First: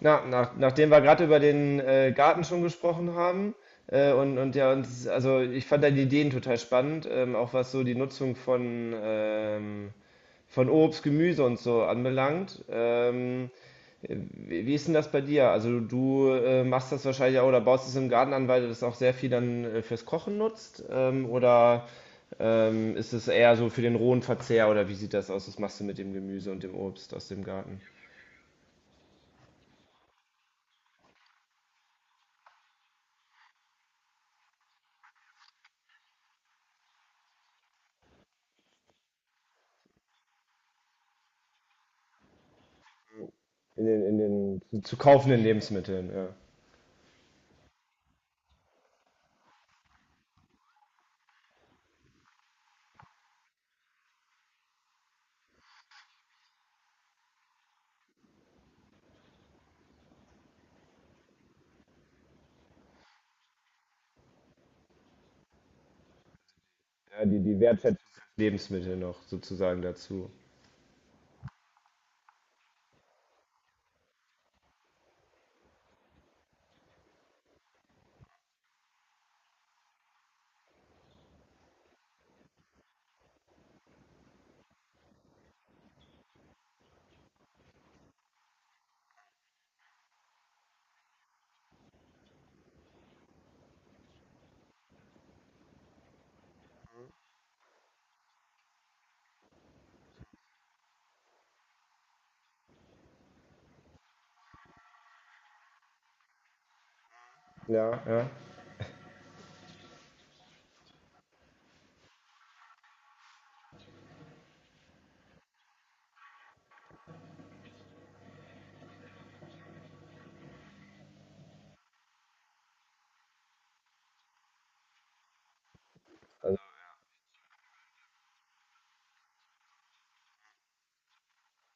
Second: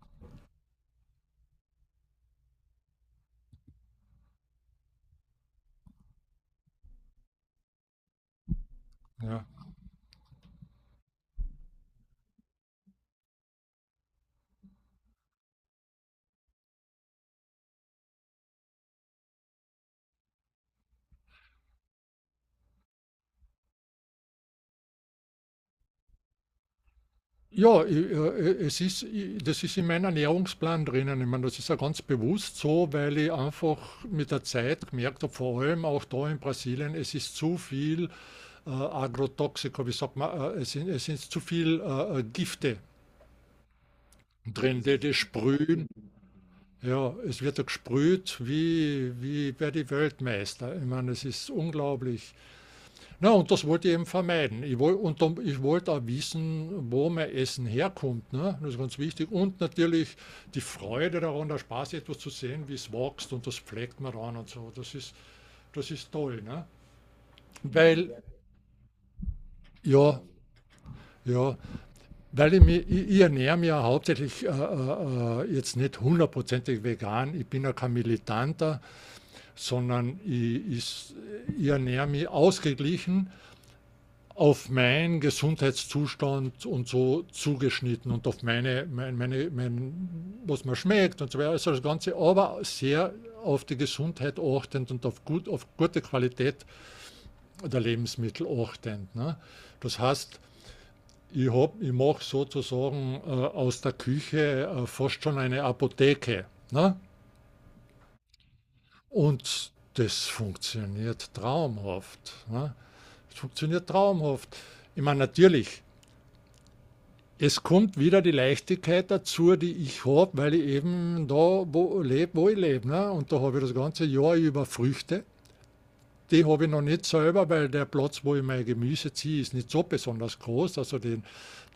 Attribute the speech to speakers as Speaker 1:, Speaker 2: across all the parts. Speaker 1: Nachdem wir gerade über den Garten schon gesprochen haben, und ja, also ich fand deine Ideen total spannend, auch was so die Nutzung von,
Speaker 2: Ja.
Speaker 1: ähm, von Obst, Gemüse und so anbelangt. Wie ist denn das bei dir? Also du machst das wahrscheinlich auch oder baust es im Garten an, weil du das auch sehr viel dann fürs Kochen nutzt? Oder ist es eher so für den rohen Verzehr oder wie sieht das aus? Was machst du mit dem Gemüse und dem Obst aus dem Garten?
Speaker 2: Ja, i es ist i das ist in meinem Ernährungsplan drinnen. Ich meine, das ist ja ganz bewusst so, weil ich einfach mit der Zeit gemerkt habe, vor allem auch da in Brasilien, es ist zu viel, Agrotoxika, wie sagt man, es sind zu viel, Gifte
Speaker 1: In den
Speaker 2: drin,
Speaker 1: zu
Speaker 2: die
Speaker 1: kaufenden
Speaker 2: sprühen.
Speaker 1: Lebensmitteln, ja.
Speaker 2: Ja, es wird ja gesprüht wie bei die Weltmeister. Ich meine, es ist unglaublich. Na, und das wollte ich eben vermeiden. Ich wollte, und dann, ich wollte auch wissen, wo mein Essen herkommt. Ne? Das ist ganz wichtig. Und natürlich die Freude daran, der Spaß, etwas zu sehen, wie es wächst und das pflegt man ran und so. Das ist toll. Ne?
Speaker 1: Ja, die Wertschätzung
Speaker 2: Weil,
Speaker 1: des Lebensmittels noch sozusagen
Speaker 2: ja,
Speaker 1: dazu.
Speaker 2: ja, weil ich ernähre mich ja hauptsächlich jetzt nicht hundertprozentig vegan. Ich bin ja kein Militanter, sondern ich ernähre mich ausgeglichen auf meinen Gesundheitszustand und so zugeschnitten und auf was mir schmeckt und so weiter. Also das Ganze, aber sehr auf die Gesundheit achtend und auf, gut, auf gute Qualität der Lebensmittel achtend. Ne? Das heißt, ich mache sozusagen aus der Küche fast schon eine Apotheke. Ne?
Speaker 1: Ja, ja.
Speaker 2: Und das funktioniert traumhaft. Ne? Das funktioniert traumhaft. Ich meine, natürlich, es kommt wieder die Leichtigkeit dazu, die ich habe, weil ich eben da wo lebe, wo ich lebe. Ne? Und da habe ich das ganze Jahr über Früchte. Die
Speaker 1: Also,
Speaker 2: habe ich noch nicht selber, weil der Platz, wo ich mein Gemüse ziehe, ist nicht so besonders groß. Also den,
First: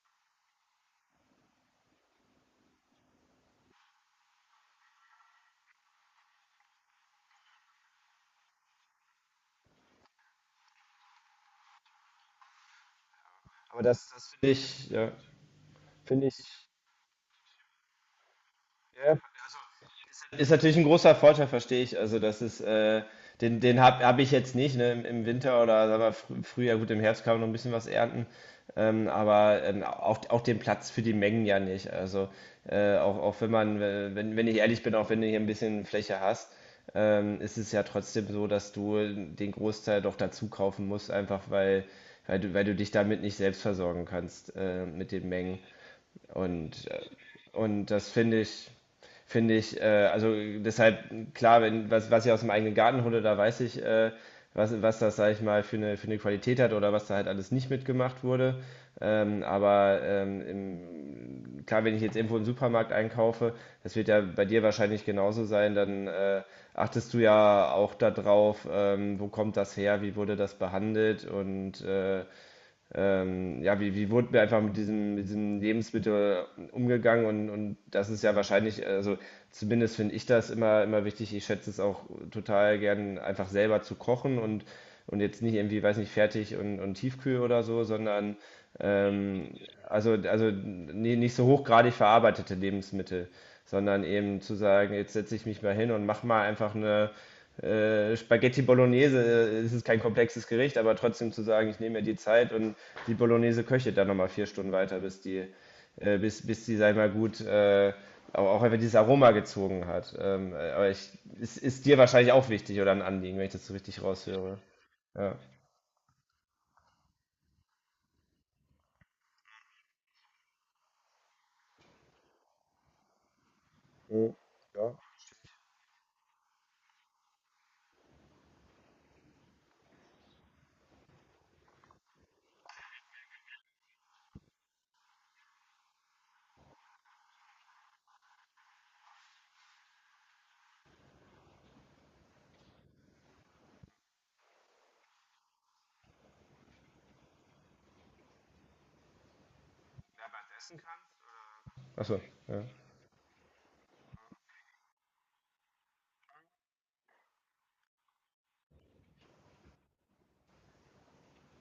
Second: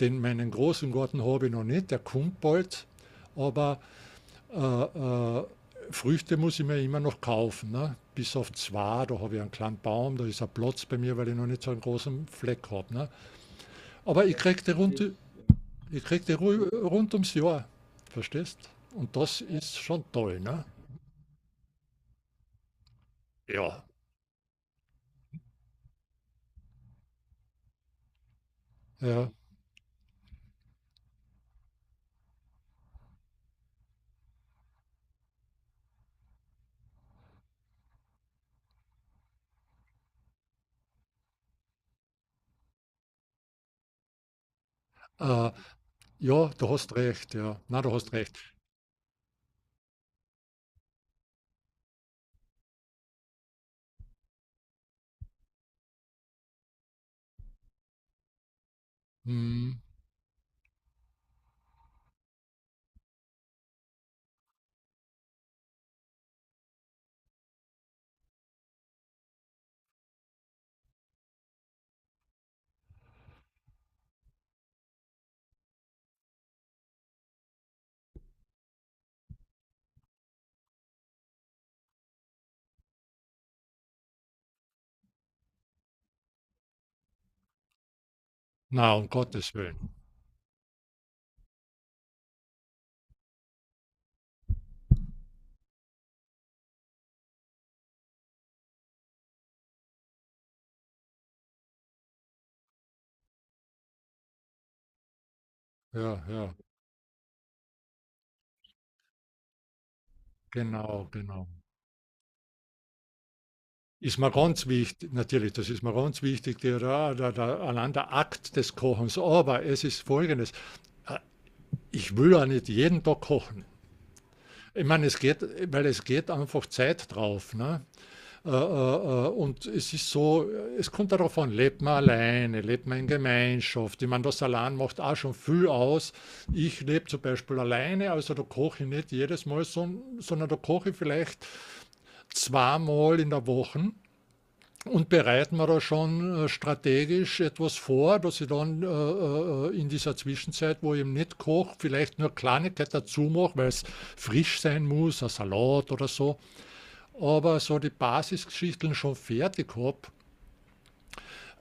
Speaker 2: den meinen großen Garten habe ich noch nicht, der kommt bald. Aber äh, Früchte muss ich mir immer noch kaufen. Ne? Bis auf zwei, da habe ich einen kleinen Baum, da ist ein Platz bei mir, weil ich noch nicht so einen großen Fleck habe. Ne?
Speaker 1: aber das,
Speaker 2: Aber
Speaker 1: das
Speaker 2: ich kriege die runter. Ich krieg
Speaker 1: finde
Speaker 2: die
Speaker 1: ich,
Speaker 2: Ruhe rund ums Jahr, verstehst? Und
Speaker 1: ja,
Speaker 2: das ist schon toll,
Speaker 1: ist
Speaker 2: ne?
Speaker 1: natürlich ein großer Vorteil, verstehe ich. Also, das ist, den, den
Speaker 2: Ja.
Speaker 1: habe hab ich jetzt nicht, ne? Im Winter oder sagen wir, fr früher, gut, im Herbst kann man noch ein bisschen was ernten, ähm,
Speaker 2: Ja,
Speaker 1: aber ähm, auch, auch den Platz für die Mengen ja nicht. Also, auch wenn wenn ich ehrlich bin, auch wenn du hier ein bisschen Fläche hast, ist es ja trotzdem so, dass du den Großteil doch dazu kaufen musst, einfach weil, weil du dich damit nicht selbst versorgen kannst, mit den
Speaker 2: äh,
Speaker 1: Mengen.
Speaker 2: ja, du
Speaker 1: Und,
Speaker 2: hast
Speaker 1: äh,
Speaker 2: recht, ja. Na,
Speaker 1: und
Speaker 2: du
Speaker 1: das
Speaker 2: hast recht.
Speaker 1: finde ich finde ich, also deshalb, klar, wenn, was, was ich aus dem eigenen Garten hole, da weiß ich, was das, sage ich mal, für eine Qualität hat oder was da halt alles nicht mitgemacht wurde.
Speaker 2: Hm.
Speaker 1: Klar, wenn ich jetzt irgendwo im Supermarkt einkaufe, das wird ja bei dir wahrscheinlich genauso sein, dann achtest du ja auch darauf, wo kommt das her, wie wurde das behandelt und wie wurde mir einfach mit diesem Lebensmittel umgegangen und das ist ja wahrscheinlich, also zumindest finde ich das immer, immer wichtig. Ich schätze es auch total gern, einfach selber zu kochen und jetzt nicht irgendwie, weiß nicht, fertig und Tiefkühl oder so, sondern
Speaker 2: Na, um
Speaker 1: ähm,
Speaker 2: Gottes Willen.
Speaker 1: nicht so hochgradig verarbeitete Lebensmittel, sondern eben zu sagen, jetzt setze ich mich mal hin und mach mal einfach eine Spaghetti Bolognese, es ist kein komplexes Gericht, aber trotzdem zu sagen, ich nehme mir die Zeit und die Bolognese köchelt dann nochmal vier Stunden weiter, bis die,
Speaker 2: Ja,
Speaker 1: bis,
Speaker 2: ja,
Speaker 1: bis die, sag ich mal, auch einfach dieses Aroma gezogen hat.
Speaker 2: genau, genau.
Speaker 1: Es ist dir wahrscheinlich auch wichtig oder ein Anliegen, wenn ich das so richtig
Speaker 2: Ist mir
Speaker 1: raushöre.
Speaker 2: ganz wichtig,
Speaker 1: Ja.
Speaker 2: natürlich, das ist mir ganz wichtig, allein der Akt des Kochens. Aber es ist Folgendes, äh, ich will ja nicht jeden Tag kochen.
Speaker 1: Mhm.
Speaker 2: Ich
Speaker 1: Ja.
Speaker 2: meine, es geht, weil es geht einfach Zeit drauf. Ne? Und es ist so, es kommt darauf an, lebt man alleine, lebt man in Gemeinschaft. Ich meine, das allein macht auch schon viel aus. Ich lebe zum Beispiel alleine, also da koche ich nicht jedes Mal, sondern da koche ich vielleicht zweimal in der Woche und bereiten wir da schon strategisch etwas vor, dass ich dann in dieser Zwischenzeit, wo ich eben nicht koche, vielleicht
Speaker 1: Achso,
Speaker 2: nur
Speaker 1: ja.
Speaker 2: Kleinigkeit dazu mache, weil es frisch sein muss, ein Salat oder so. Aber so die Basisgeschichten schon fertig habe,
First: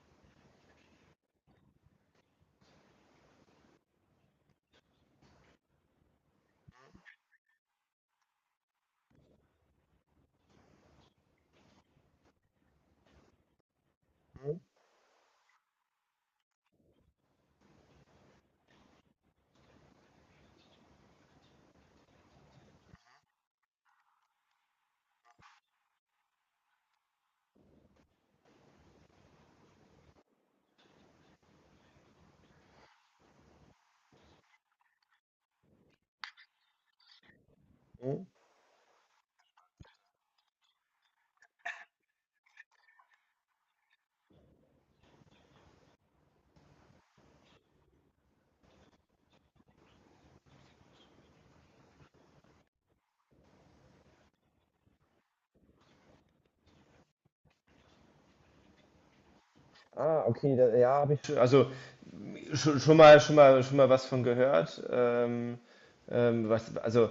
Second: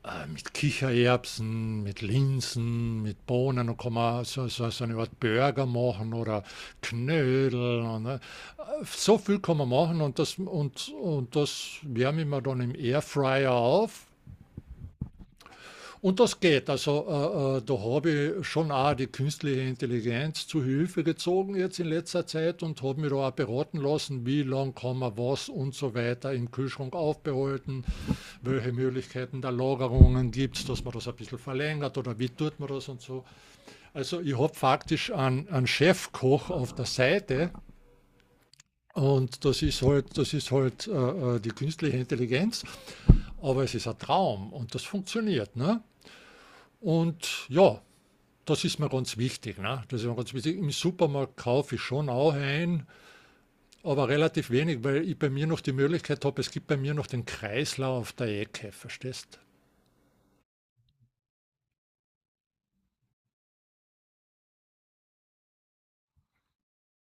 Speaker 2: äh, mit Kichererbsen, mit Linsen, mit Bohnen und kann man so eine Art Burger machen oder Knödel. Und so viel kann man machen und das wärme ich mir dann im Airfryer auf
Speaker 1: Mhm.
Speaker 2: und das geht. Also da habe ich schon auch die künstliche Intelligenz zu Hilfe gezogen jetzt in letzter Zeit und habe mir da auch beraten lassen, wie lange kann man was und so weiter im Kühlschrank aufbehalten, welche Möglichkeiten der Lagerungen gibt es, dass man das ein bisschen verlängert oder wie tut man das und so. Also ich habe faktisch einen Chefkoch auf der Seite,
Speaker 1: Mhm.
Speaker 2: und das ist halt, das ist halt die künstliche Intelligenz, aber es ist ein Traum und das funktioniert. Ne? Und ja, das ist mir ganz wichtig, ne? Das ist mir ganz wichtig. Im Supermarkt kaufe ich schon auch ein, aber relativ wenig, weil ich bei mir noch die Möglichkeit habe, es gibt bei mir noch den Kreislauf der Ecke, verstehst?
Speaker 1: Ah, okay, da, ja, habe ich schon. Also schon, schon mal, schon mal, schon mal was von gehört. Also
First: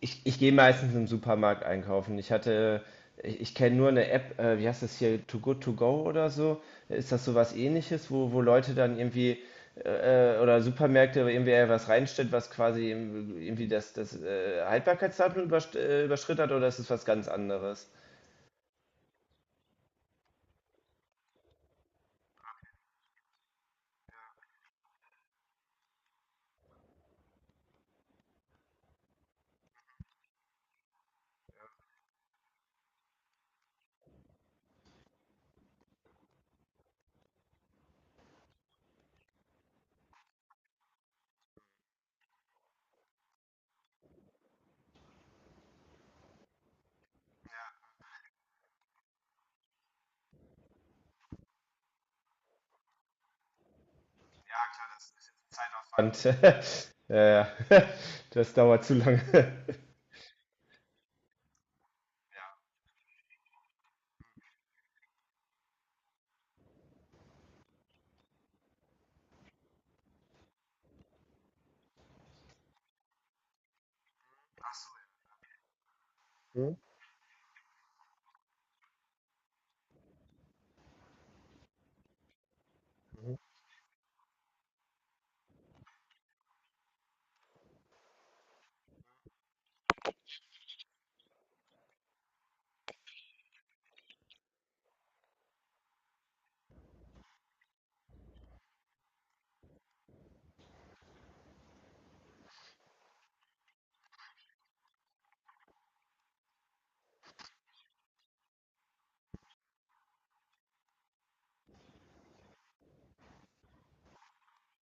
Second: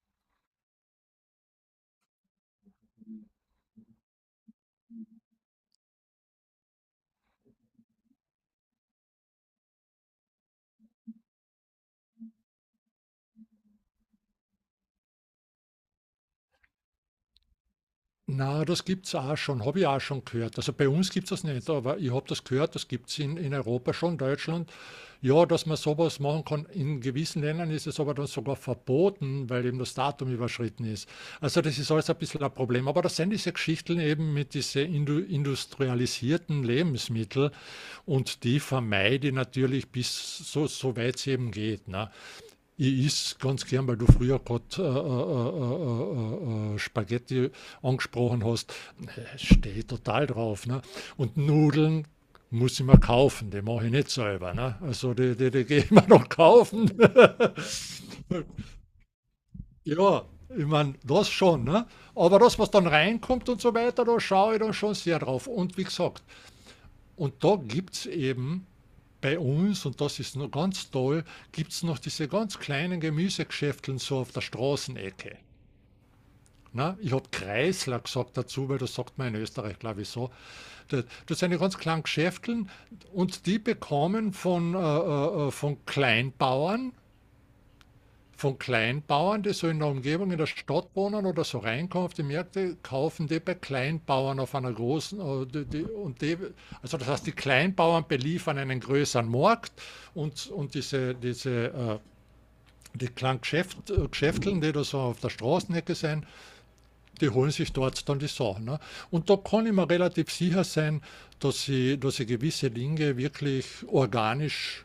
Speaker 1: ich, ich gehe meistens im Supermarkt einkaufen. Ich hatte, ich kenne nur eine App, wie heißt das hier, Too Good To Go oder so. Ist das sowas ähnliches, wo Leute dann irgendwie oder Supermärkte irgendwie was reinstellt, was quasi irgendwie das Haltbarkeitsdatum überschritten hat oder ist es was ganz anderes?
Speaker 2: Na, das gibt's auch schon, habe ich auch schon gehört. Also, bei uns gibt's das nicht, aber ich habe das gehört, das gibt's in Europa schon, Deutschland. Ja, dass man sowas machen kann. In gewissen Ländern ist es aber dann sogar verboten, weil eben das Datum überschritten ist. Also, das ist alles ein bisschen ein Problem. Aber das sind diese Geschichten eben mit diese industrialisierten Lebensmittel und die vermeide ich natürlich bis so weit es eben geht, ne? Ich esse ganz gern, weil du früher gerade Spaghetti angesprochen hast. Stehe ich total drauf. Ne? Und Nudeln muss ich mir kaufen, die mache ich nicht selber. Ne? Also die gehe ich mir
Speaker 1: Und,
Speaker 2: noch
Speaker 1: ja,
Speaker 2: kaufen.
Speaker 1: ja. Das dauert zu lange.
Speaker 2: ja, ich meine, das schon. Ne? Aber das, was dann reinkommt und so weiter, da schaue ich dann schon sehr drauf. Und wie gesagt, und da gibt es eben bei uns, und das ist noch ganz toll, gibt es noch diese ganz kleinen Gemüsegeschäfteln so auf der Straßenecke. Na, ich habe Kreisler gesagt dazu, weil das sagt man in Österreich, glaube ich, so. Das, das sind ja ganz kleine Geschäfteln und die bekommen von Kleinbauern, die so in der Umgebung in der Stadt wohnen oder so reinkommen auf die Märkte, kaufen die bei Kleinbauern auf einer großen, und die, also das heißt, die Kleinbauern beliefern einen größeren Markt und die kleinen Geschäfteln, die da so auf der Straßenecke sind, die holen sich dort dann die Sachen. Ne? Und da kann ich mir relativ sicher sein, dass ich gewisse Dinge wirklich organisch,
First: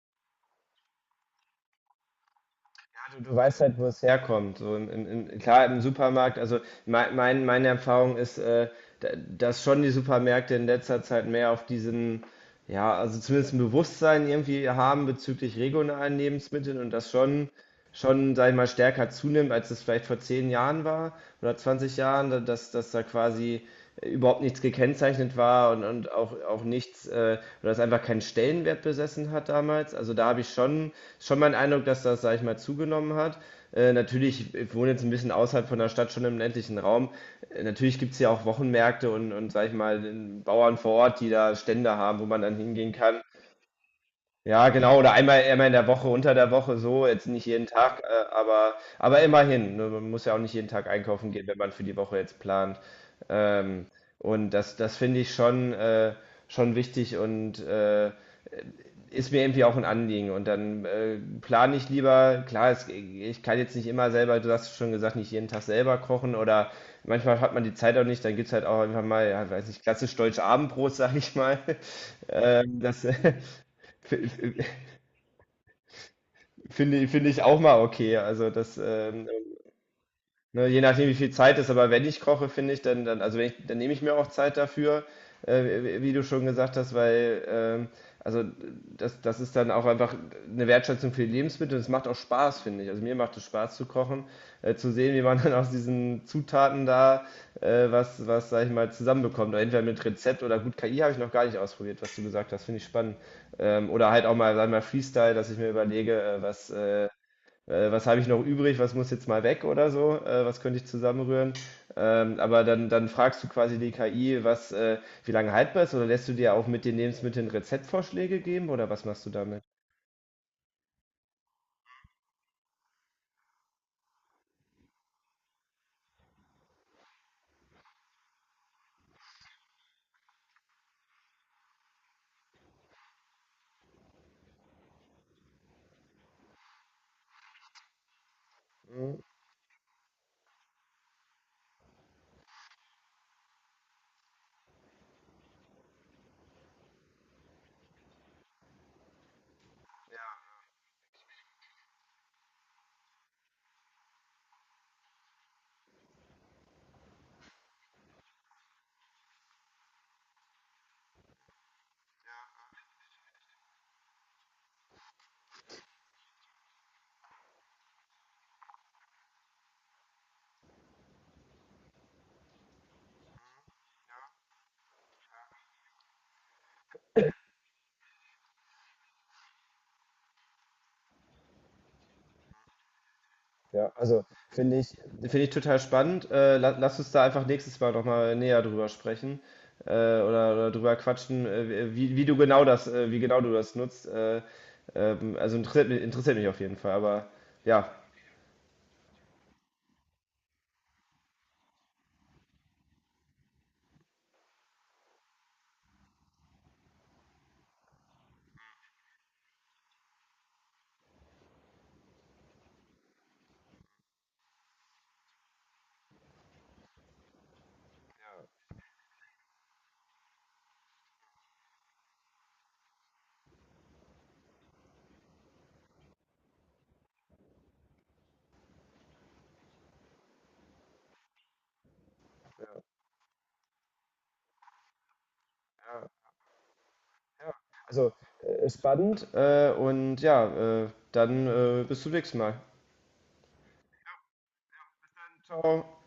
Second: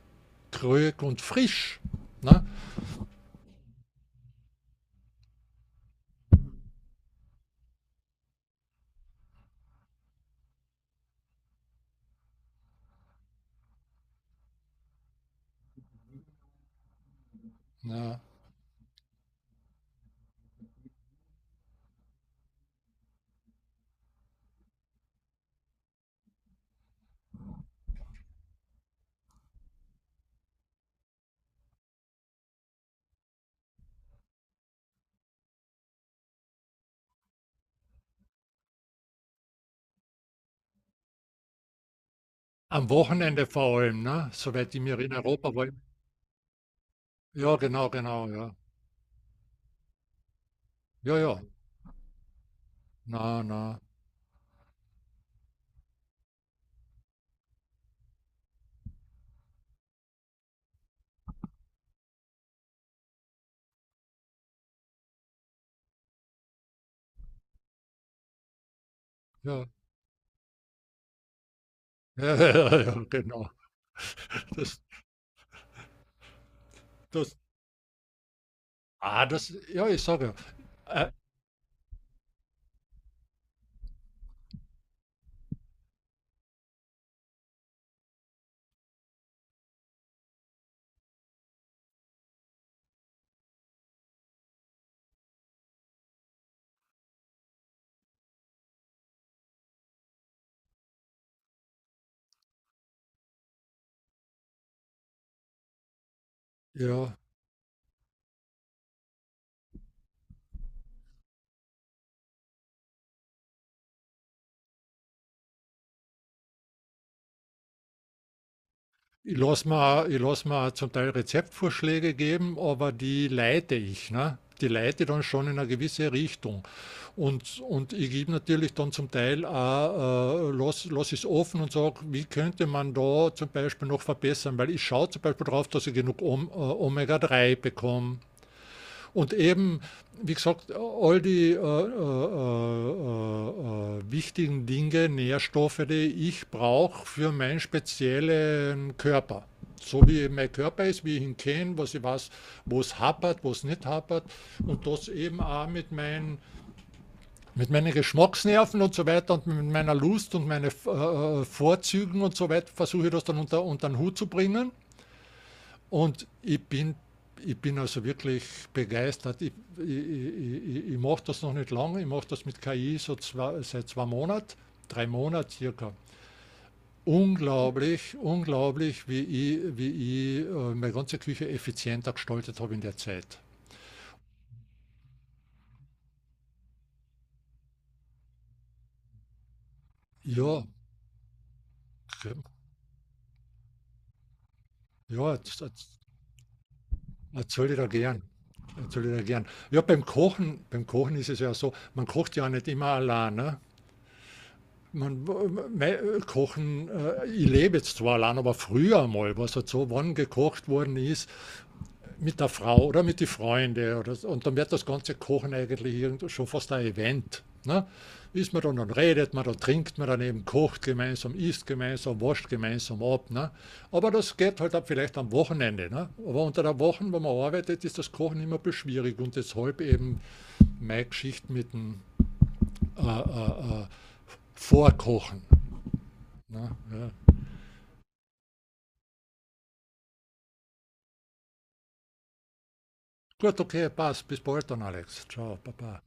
Speaker 2: krög und frisch. Ne?
Speaker 1: Ja, du weißt halt, wo es herkommt. So klar, im Supermarkt, also mein, meine Erfahrung ist, da- dass schon die Supermärkte in letzter Zeit mehr auf diesen, ja, also zumindest ein Bewusstsein irgendwie haben bezüglich regionalen Lebensmitteln und das schon
Speaker 2: Ja.
Speaker 1: schon, sag ich mal, stärker zunimmt, als es vielleicht vor 10 Jahren war oder 20 Jahren, dass da quasi überhaupt nichts gekennzeichnet war und auch, auch nichts, oder es einfach keinen Stellenwert besessen hat damals. Also da habe ich schon, schon meinen Eindruck, dass das, sag ich mal, zugenommen hat. Natürlich, ich wohne jetzt ein bisschen außerhalb von der Stadt, schon im ländlichen Raum. Natürlich gibt es ja auch Wochenmärkte und, sag ich mal, den Bauern vor Ort, die da Stände haben, wo man dann
Speaker 2: Am
Speaker 1: hingehen kann,
Speaker 2: Wochenende vor allem, ne?
Speaker 1: ja,
Speaker 2: Soweit ich mir
Speaker 1: genau, oder
Speaker 2: in Europa
Speaker 1: einmal
Speaker 2: war.
Speaker 1: in der Woche, unter der Woche so, jetzt nicht
Speaker 2: Ja,
Speaker 1: jeden
Speaker 2: genau,
Speaker 1: Tag,
Speaker 2: genau, ja.
Speaker 1: aber immerhin. Ne, man muss ja auch nicht jeden Tag
Speaker 2: Ja,
Speaker 1: einkaufen
Speaker 2: ja.
Speaker 1: gehen, wenn man für die Woche jetzt plant.
Speaker 2: Na, na,
Speaker 1: Ähm, und das, das finde ich schon wichtig und ist mir irgendwie auch ein Anliegen. Und dann plane ich lieber, klar, es, ich kann jetzt nicht immer selber, du hast schon gesagt, nicht jeden Tag selber kochen oder manchmal hat man die Zeit auch nicht, dann gibt es halt auch einfach mal, ja,
Speaker 2: ja.
Speaker 1: weiß nicht, klassisch deutsch Abendbrot, sag ich mal.
Speaker 2: Ja, ja, ja,
Speaker 1: Ähm,
Speaker 2: ja,
Speaker 1: das,
Speaker 2: genau. Das,
Speaker 1: Finde finde
Speaker 2: das,
Speaker 1: ich auch mal okay. Also das,
Speaker 2: ja, ich sage
Speaker 1: ne, je
Speaker 2: ja.
Speaker 1: nachdem, wie viel Zeit ist, aber wenn ich koche, finde ich, dann, dann, also wenn ich, dann nehme ich mir auch Zeit dafür, wie wie du schon gesagt hast, weil, also das, das ist dann auch einfach eine Wertschätzung für die Lebensmittel und es macht auch Spaß, finde ich. Also mir macht es Spaß zu kochen, zu sehen, wie man dann aus diesen Zutaten da was, sag ich mal, zusammenbekommt. Oder entweder mit Rezept oder gut, KI habe ich noch gar nicht ausprobiert, was du gesagt hast, finde ich spannend. Oder halt auch mal, sag ich mal, Freestyle, dass ich mir überlege,
Speaker 2: Ja,
Speaker 1: was habe ich noch übrig, was muss jetzt mal weg oder so, was könnte ich zusammenrühren. Aber dann, dann fragst du quasi die KI, wie lange haltbar ist, oder lässt du dir auch mit den Lebensmitteln Rezeptvorschläge geben oder was machst du
Speaker 2: ich
Speaker 1: damit?
Speaker 2: lasse ich lass mir zum Teil Rezeptvorschläge geben, aber die leite ich. Ne? Die leite dann schon in eine gewisse Richtung. Und ich gebe natürlich dann zum Teil auch, lass, lass es offen und sage, wie könnte man da zum Beispiel noch verbessern? Weil ich schaue zum Beispiel darauf, dass ich genug Omega-3 bekomme. Und eben, wie gesagt, all die wichtigen Dinge, Nährstoffe, die ich brauche für meinen speziellen Körper. So wie mein Körper ist, wie ich ihn kenne, was ich weiß, wo es hapert, wo es nicht hapert. Und das eben auch mit meinen Geschmacksnerven und so weiter und mit meiner Lust und meinen Vorzügen und so weiter versuche ich das dann unter den Hut zu bringen. Und ich bin also wirklich begeistert. Ich mache das noch nicht lange, ich mache das mit KI so seit 2 Monaten, 3 Monaten circa. Unglaublich, unglaublich, wie ich meine ganze Küche effizienter gestaltet habe in der Zeit.
Speaker 1: Ja, also finde ich, Finde ich total spannend. La Lass uns da einfach nächstes Mal nochmal näher drüber sprechen,
Speaker 2: Ja,
Speaker 1: oder drüber quatschen, wie du genau wie genau du das nutzt.
Speaker 2: ja,
Speaker 1: Also
Speaker 2: das
Speaker 1: interessiert mich auf jeden Fall, aber
Speaker 2: erzähle ich da
Speaker 1: ja.
Speaker 2: gern. Erzähle ich da gern. Ja, beim Kochen ist es ja so, man kocht ja nicht immer allein. Ne? Ich lebe jetzt zwar allein, aber früher mal, was halt so, wann gekocht worden ist, mit der Frau oder mit den Freunden. Oder, so. Und dann wird das ganze Kochen eigentlich schon fast ein Event. Ne? Ist man dann, dann redet man, dann trinkt man dann eben, kocht gemeinsam, isst gemeinsam, wascht gemeinsam ab. Ne? Aber das geht halt auch vielleicht am Wochenende. Ne? Aber unter der Woche, wenn man arbeitet, ist das Kochen immer ein bisschen schwierig und deshalb eben meine Geschichte mit dem äh, äh, äh, Vorkochen. Na, ja.
Speaker 1: Also, ist spannend und ja, dann bis zum nächsten Mal.
Speaker 2: Gut, okay, passt. Bis bald dann, Alex. Ciao,
Speaker 1: Ciao.
Speaker 2: Baba.